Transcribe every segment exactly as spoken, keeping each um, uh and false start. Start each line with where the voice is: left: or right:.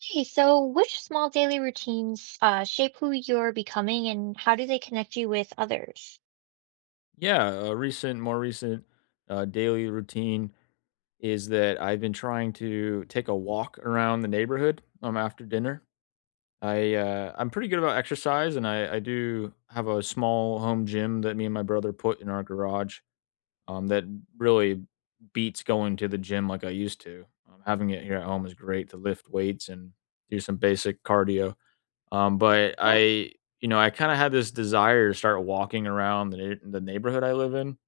right: Hey, so which small daily routines uh, shape who you're becoming and how do they connect you with others?
left: Yeah, a recent, more recent uh, daily routine is that I've been trying to take a walk around the neighborhood um, after dinner. I uh, I'm pretty good about exercise, and I, I do have a small home gym that me and my brother put in our garage. Um, that really beats going to the gym like I used to. Um, having it here at home is great to lift weights and do some basic cardio. Um, but
right: Yeah.
left: I, you know, I kind of had this desire to start walking around the neigh- the neighborhood I live in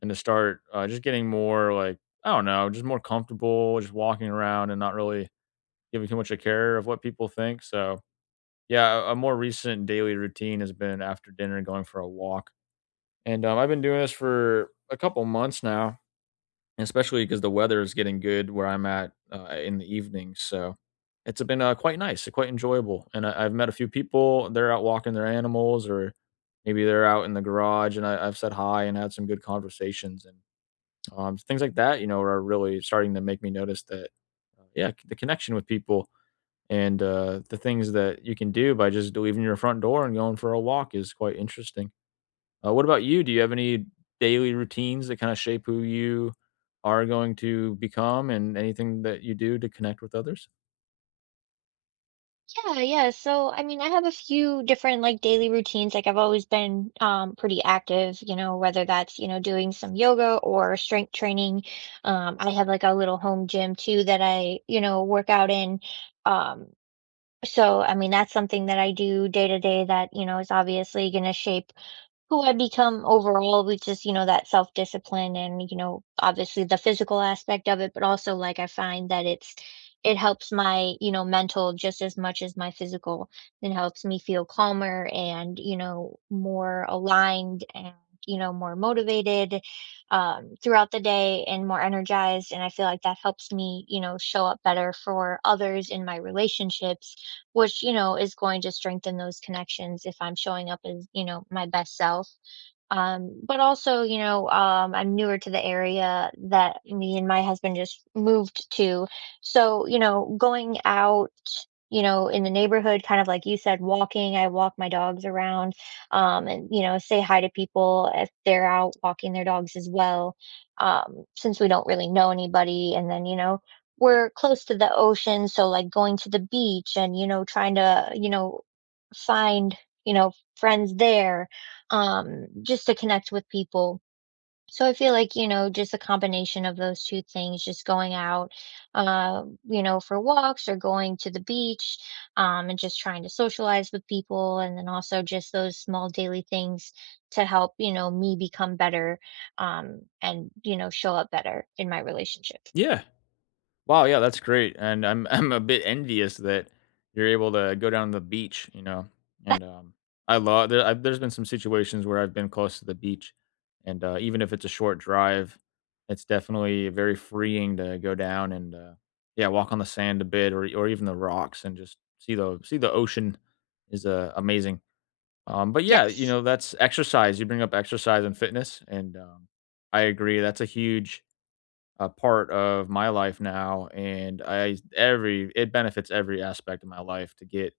left: and to start, uh, just getting more, like, I don't know, just more comfortable just walking around and not really giving too much a care of what people think, so, yeah, a a more recent daily routine has been after dinner going for a walk, and, um, I've been doing this for a couple months now, especially because the weather is getting good where I'm at, uh, in the evening, so it's been, uh, quite nice, quite enjoyable, and I I've met a few people, they're out walking their animals or maybe they're out in the garage, and I I've said hi and had some good conversations and um, things like that, you know, are really starting to make me notice that, uh, yeah, the connection with people and uh, the things that you can do by just leaving your front door and going for a walk is quite interesting. Uh, what about you? Do you have any daily routines that kind of shape who you are going to become and anything that you do to connect with others?
right: Yeah, yeah. So, I mean, I have a few different like daily routines. Like, I've always been um, pretty active, you know, whether that's, you know, doing some yoga or strength training. Um, I have like a little home gym too that I, you know, work out in. Um, so, I mean, that's something that I do day to day that, you know, is obviously going to shape who I become overall, which is, you know, that self discipline and, you know, obviously the physical aspect of it, but also like I find that it's, it helps my, you know, mental just as much as my physical and helps me feel calmer and, you know, more aligned and, you know, more motivated um, throughout the day and more energized. And I feel like that helps me, you know, show up better for others in my relationships which, you know, is going to strengthen those connections if I'm showing up as, you know, my best self. Um, but also, you know, um, I'm newer to the area that me and my husband just moved to. So, you know, going out, you know, in the neighborhood, kind of like you said, walking, I walk my dogs around, um, and, you know, say hi to people if they're out walking their dogs as well, um, since we don't really know anybody. And then, you know, we're close to the ocean. So, like going to the beach and, you know, trying to, you know, find, you know, friends there, um just to connect with people. So I feel like, you know, just a combination of those two things, just going out, uh you know, for walks or going to the beach, um and just trying to socialize with people, and then also just those small daily things to help, you know, me become better, um and you know show up better in my relationship.
left: Yeah. Wow, yeah, that's great, and I'm I'm a bit envious that you're able to go down to the beach, you know, and, um, I love there I've there's been some situations where I've been close to the beach, and, uh, even if it's a short drive, it's definitely very freeing to go down and, uh, yeah, walk on the sand a bit or or even the rocks and just see the see the ocean is, uh, amazing, um, but yeah, you
right: Yes.
left: know, that's exercise, you bring up exercise and fitness, and, um, I agree, that's a huge a part of my life now, and I every it benefits every aspect of my life to get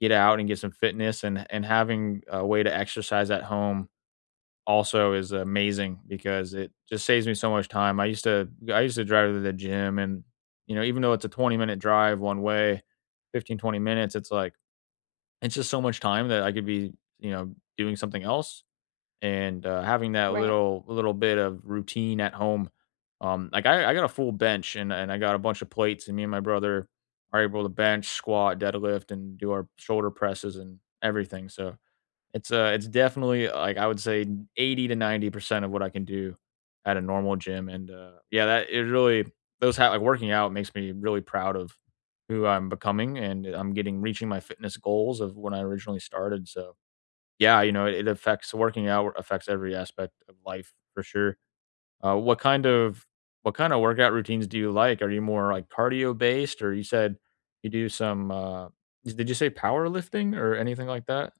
left: get out and get some fitness and and having a way to exercise at home also is amazing because it just saves me so much time. I used to I used to drive to the gym, and you know, even though it's a twenty minute drive one way, fifteen twenty minutes, it's like it's just so much time that I could be, you know, doing something else and uh, having that
right: Right.
left: little little bit of routine at home. Um, like I, I got a full bench and and I got a bunch of plates, and me and my brother are able to bench, squat, deadlift, and do our shoulder presses and everything. So it's uh it's definitely uh, like I would say eighty to ninety percent of what I can do at a normal gym, and uh, yeah, that it really those ha- like working out makes me really proud of who I'm becoming, and I'm getting reaching my fitness goals of when I originally started. So yeah, you know, it it affects working out affects every aspect of life for sure. Uh, what kind of what kind of workout routines do you like? Are you more like cardio based, or you said you do some? Uh, did you say powerlifting or anything like that?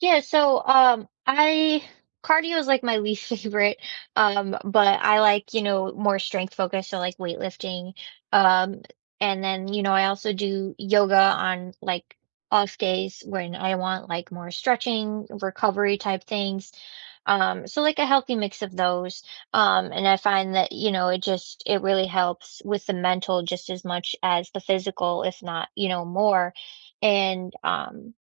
right: Yeah, so um I cardio is like my least favorite. Um, but I like, you know, more strength focused, so like weightlifting. Um, and then, you know, I also do yoga on like off days when I want like more stretching, recovery type things. Um, so like a healthy mix of those. Um, and I find that, you know, it just it really helps with the mental just as much as the physical, if not, you know, more. And um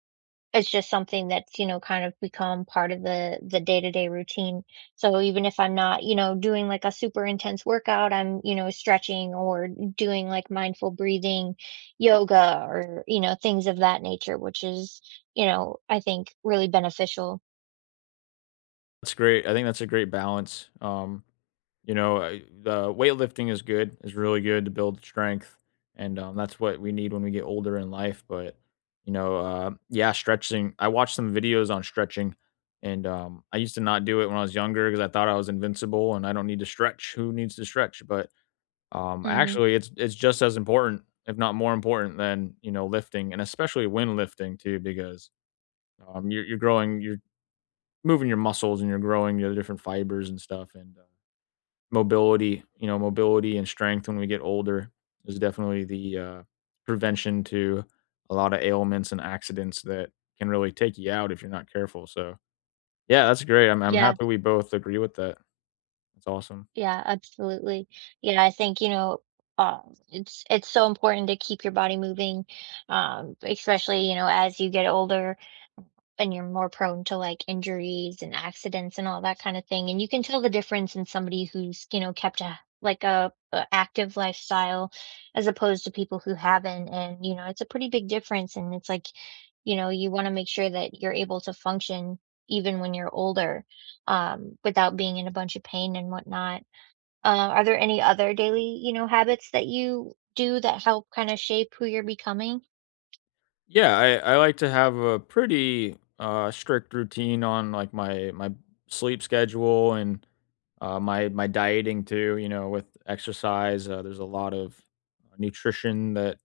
right: it's just something that's, you know, kind of become part of the the day-to-day routine. So even if I'm not, you know, doing like a super intense workout, I'm, you know, stretching or doing like mindful breathing, yoga or, you know, things of that nature, which is, you know, I think really beneficial.
left: That's great. I think that's a great balance. Um, you know, I, the weightlifting is good, is really good to build strength, and um, that's what we need when we get older in life. But you know, uh, yeah, stretching. I watched some videos on stretching, and um, I used to not do it when I was younger because I thought I was invincible and I don't need to stretch. Who needs to stretch? But um,
right: Mhm.
left: actually, it's it's just as important, if not more important, than you know lifting, and especially when lifting too, because um, you're, you're growing your moving your muscles and you're growing the different fibers and stuff and uh, mobility you know mobility and strength when we get older is definitely the uh, prevention to a lot of ailments and accidents that can really take you out if you're not careful, so yeah, that's great. i'm, I'm
right: Yeah.
left: happy we both agree with that. That's awesome.
right: Yeah, absolutely. Yeah, I think, you know, um, it's it's so important to keep your body moving, um, especially, you know, as you get older. And you're more prone to like injuries and accidents and all that kind of thing. And you can tell the difference in somebody who's, you know, kept a like a, a active lifestyle as opposed to people who haven't. And, you know, it's a pretty big difference. And it's like, you know, you want to make sure that you're able to function even when you're older, um, without being in a bunch of pain and whatnot. Uh, are there any other daily, you know, habits that you do that help kind of shape who you're becoming?
left: Yeah, I, I like to have a pretty uh, strict routine on like my my sleep schedule and uh, my my dieting too. You know, with exercise, uh, there's a lot of nutrition that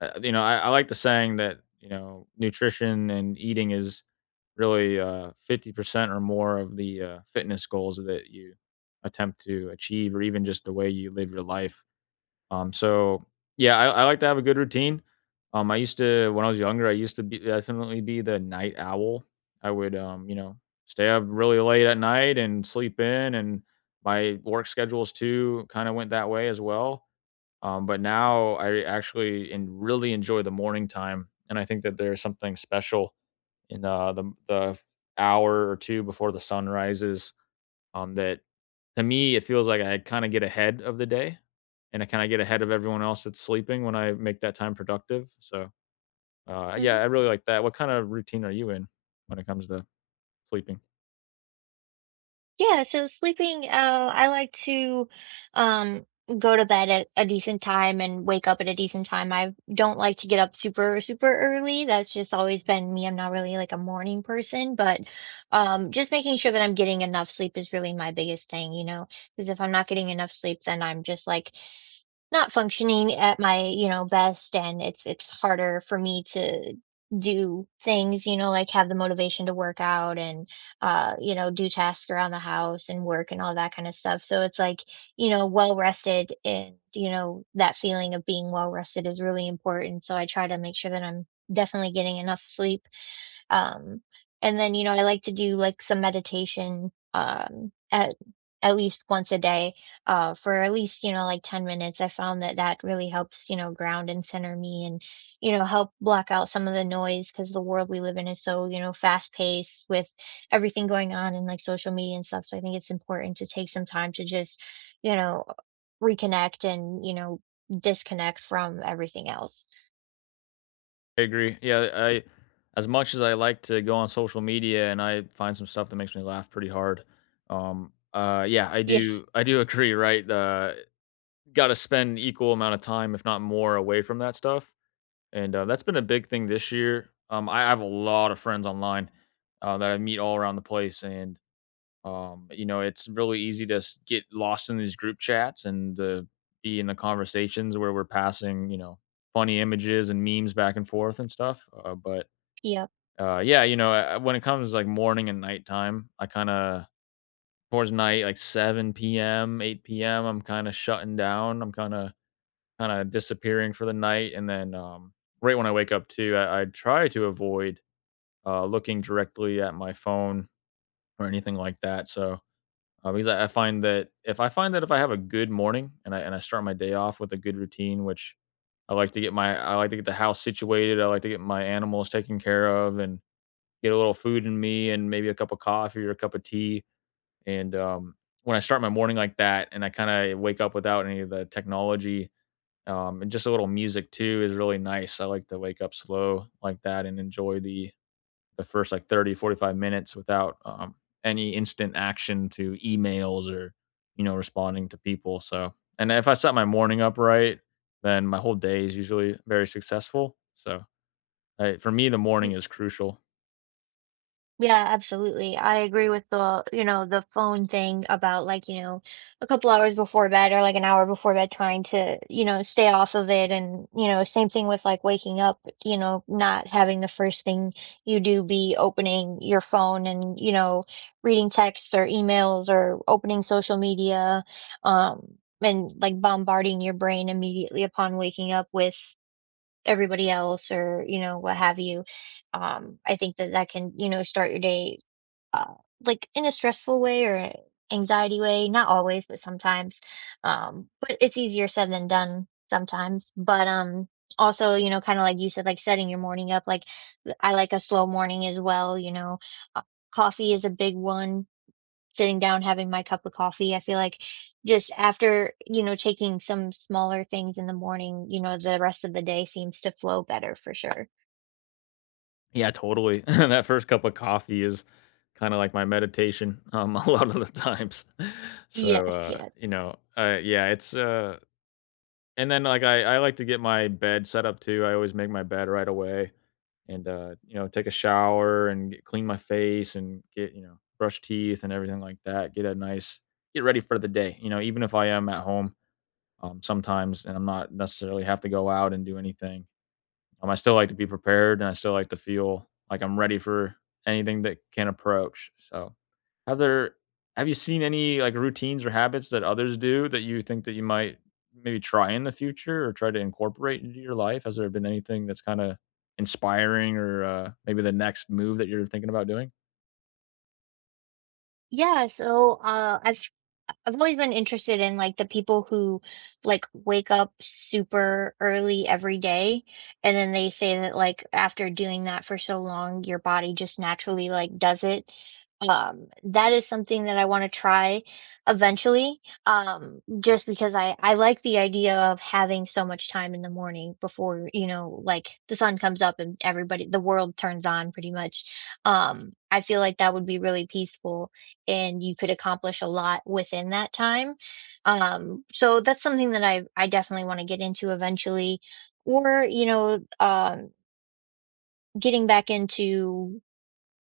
left: uh, you know. I, I like the saying that you know nutrition and eating is really uh, fifty percent or more of the uh, fitness goals that you attempt to achieve, or even just the way you live your life. Um, so yeah, I, I like to have a good routine. Um, I used to, when I was younger, I used to be definitely be the night owl. I would um, you know, stay up really late at night and sleep in, and my work schedules too kind of went that way as well. Um, but now I actually and really enjoy the morning time. And I think that there's something special in uh, the the hour or two before the sun rises um, that to me, it feels like I kind of get ahead of the day and I kind of get ahead of everyone else that's sleeping when I make that time productive. So, uh, yeah,
right: Mm-hmm.
left: I really like that. What kind of routine are you in when it comes to sleeping?
right: Yeah, so sleeping, uh, I like to um go to bed at a decent time and wake up at a decent time. I don't like to get up super, super early. That's just always been me. I'm not really like a morning person, but um just making sure that I'm getting enough sleep is really my biggest thing, you know, because if I'm not getting enough sleep, then I'm just like not functioning at my, you know, best and it's it's harder for me to do things, you know, like have the motivation to work out and uh, you know, do tasks around the house and work and all that kind of stuff. So it's like, you know, well rested and you know, that feeling of being well rested is really important. So I try to make sure that I'm definitely getting enough sleep. Um, and then, you know, I like to do like some meditation um, at at least once a day, uh, for at least, you know, like ten minutes. I found that that really helps, you know, ground and center me, and you know, help block out some of the noise because the world we live in is so, you know, fast paced with everything going on and like social media and stuff. So I think it's important to take some time to just, you know, reconnect and, you know, disconnect from everything else.
left: I agree. Yeah, I as much as I like to go on social media and I find some stuff that makes me laugh pretty hard. Um, uh, yeah, I
right: Yeah.
left: do. I do agree. Right, uh, got to spend equal amount of time, if not more, away from that stuff. And, uh, that's been a big thing this year. Um, I have a lot of friends online, uh, that I meet all around the place, and, um, you know, it's really easy to s get lost in these group chats and, uh, be in the conversations where we're passing, you know, funny images and memes back and forth and stuff, uh, but, uh, yeah, you know, uh, when it comes, like, morning and nighttime, I kinda towards night, like, seven p m, eight p m, I'm kinda shutting down, I'm kinda kinda disappearing for the night, and then, um, right when I wake up too, I I try to avoid, uh, looking directly at my phone or anything like that, so, uh, because I I find that if I find that if I have a good morning and I and I start my day off with a good routine, which I like to get my I like to get the house situated, I like to get my animals taken care of and get a little food in me and maybe a cup of coffee or a cup of tea, and, um, when I start my morning like that and I kinda wake up without any of the technology um, and just a little music too is really nice. I like to wake up slow like that and enjoy the the first like thirty forty five minutes without um, any instant action to emails or, you know, responding to people. So, and if I set my morning up right, then my whole day is usually very successful. So, I, for me, the morning
right: Yep.
left: is crucial.
right: Yeah, absolutely. I agree with the, you know, the phone thing about like, you know, a couple hours before bed or like an hour before bed trying to, you know, stay off of it. And, you know, same thing with like waking up, you know, not having the first thing you do be opening your phone and, you know, reading texts or emails or opening social media, um, and like bombarding your brain immediately upon waking up with everybody else or, you know, what have you. um I think that that can, you know, start your day uh, like in a stressful way or a anxiety way, not always but sometimes. Um but it's easier said than done sometimes. But um also, you know, kind of like you said, like setting your morning up like, th- I like a slow morning as well, you know. uh, Coffee is a big one. Sitting down, having my cup of coffee. I feel like just after, you know, taking some smaller things in the morning, you know, the rest of the day seems to flow better for sure.
left: Yeah, totally. That first cup of coffee is kind of like my meditation um, a lot of the times. So,
right: Yes,
left: uh,
right: yes.
left: you know, uh, yeah, it's uh, and then, like, I I like to get my bed set up too, I always make my bed right away and, uh, you know, take a shower and get clean my face and get you know, brush teeth and everything like that, get a nice get ready for the day, you know, even if I am at home, um, sometimes, and I'm not necessarily have to go out and do anything. Um, I still like to be prepared, and I still like to feel like I'm ready for anything that can approach. So, have there have you seen any like routines or habits that others do that you think that you might maybe try in the future or try to incorporate into your life? Has there been anything that's kind of inspiring or uh, maybe the next move that you're thinking about doing?
right: Yeah, so uh I've I've always been interested in like the people who like wake up super early every day, and then they say that like after doing that for so long your body just naturally like does it. Um that is something that I want to try eventually. Um just because I I like the idea of having so much time in the morning before, you know, like the sun comes up and everybody the world turns on pretty much. um I feel like that would be really peaceful and you could accomplish a lot within that time. Um so that's something that I I definitely want to get into eventually, or you know, um getting back into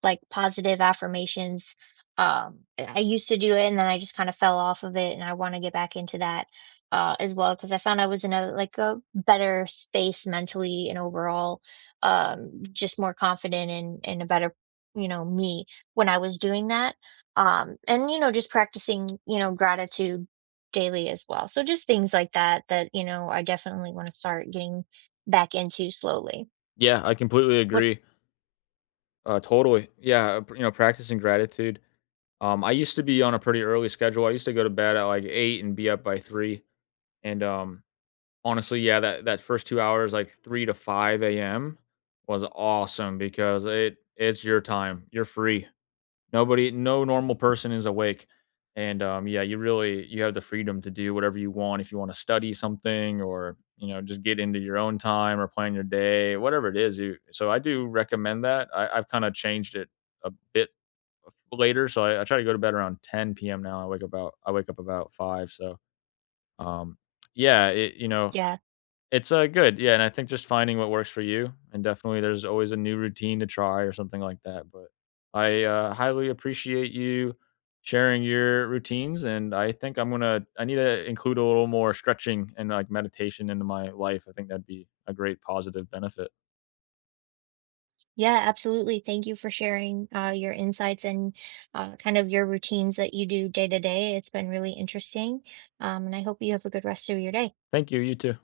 right: like positive affirmations. Um, I used to do it and then I just kind of fell off of it and I want to get back into that, uh, as well because I found I was in a like a better space mentally and overall, um, just more confident and and a better, you know, me when I was doing that. Um, and you know just practicing, you know, gratitude daily as well. So just things like that that, you know, I definitely want to start getting back into slowly.
left: Yeah, I completely
right: What?
left: agree. Uh, totally. Yeah, pr- you know, practicing gratitude. Um, I used to be on a pretty early schedule. I used to go to bed at like eight and be up by three. And um, honestly, yeah, that that first two hours, like three to five a m, was awesome because it it's your time. You're free. Nobody no normal person is awake. And, um, yeah, you really you have the freedom to do whatever you want if you wanna study something or, you know, just get into your own time or plan your day, whatever it is, you so I do recommend that. I I've kinda changed it a bit later, so I I try to go to bed around ten p m now. I wake about I wake up about five, so, um, yeah, it you know,
right: Yeah.
left: it's, uh, good, yeah, and I think just finding what works for you, and definitely there's always a new routine to try or something like that, but I, uh, highly appreciate you sharing your routines, and I think I'm gonna I need to include a little more stretching and, like, meditation into my life. I think that'd be a great positive benefit.
right: Yeah, absolutely. Thank you for sharing uh, your insights and uh, kind of your routines that you do day to day. It's been really interesting. Um, and I hope you have a good rest of your day.
left: Thank you, you too.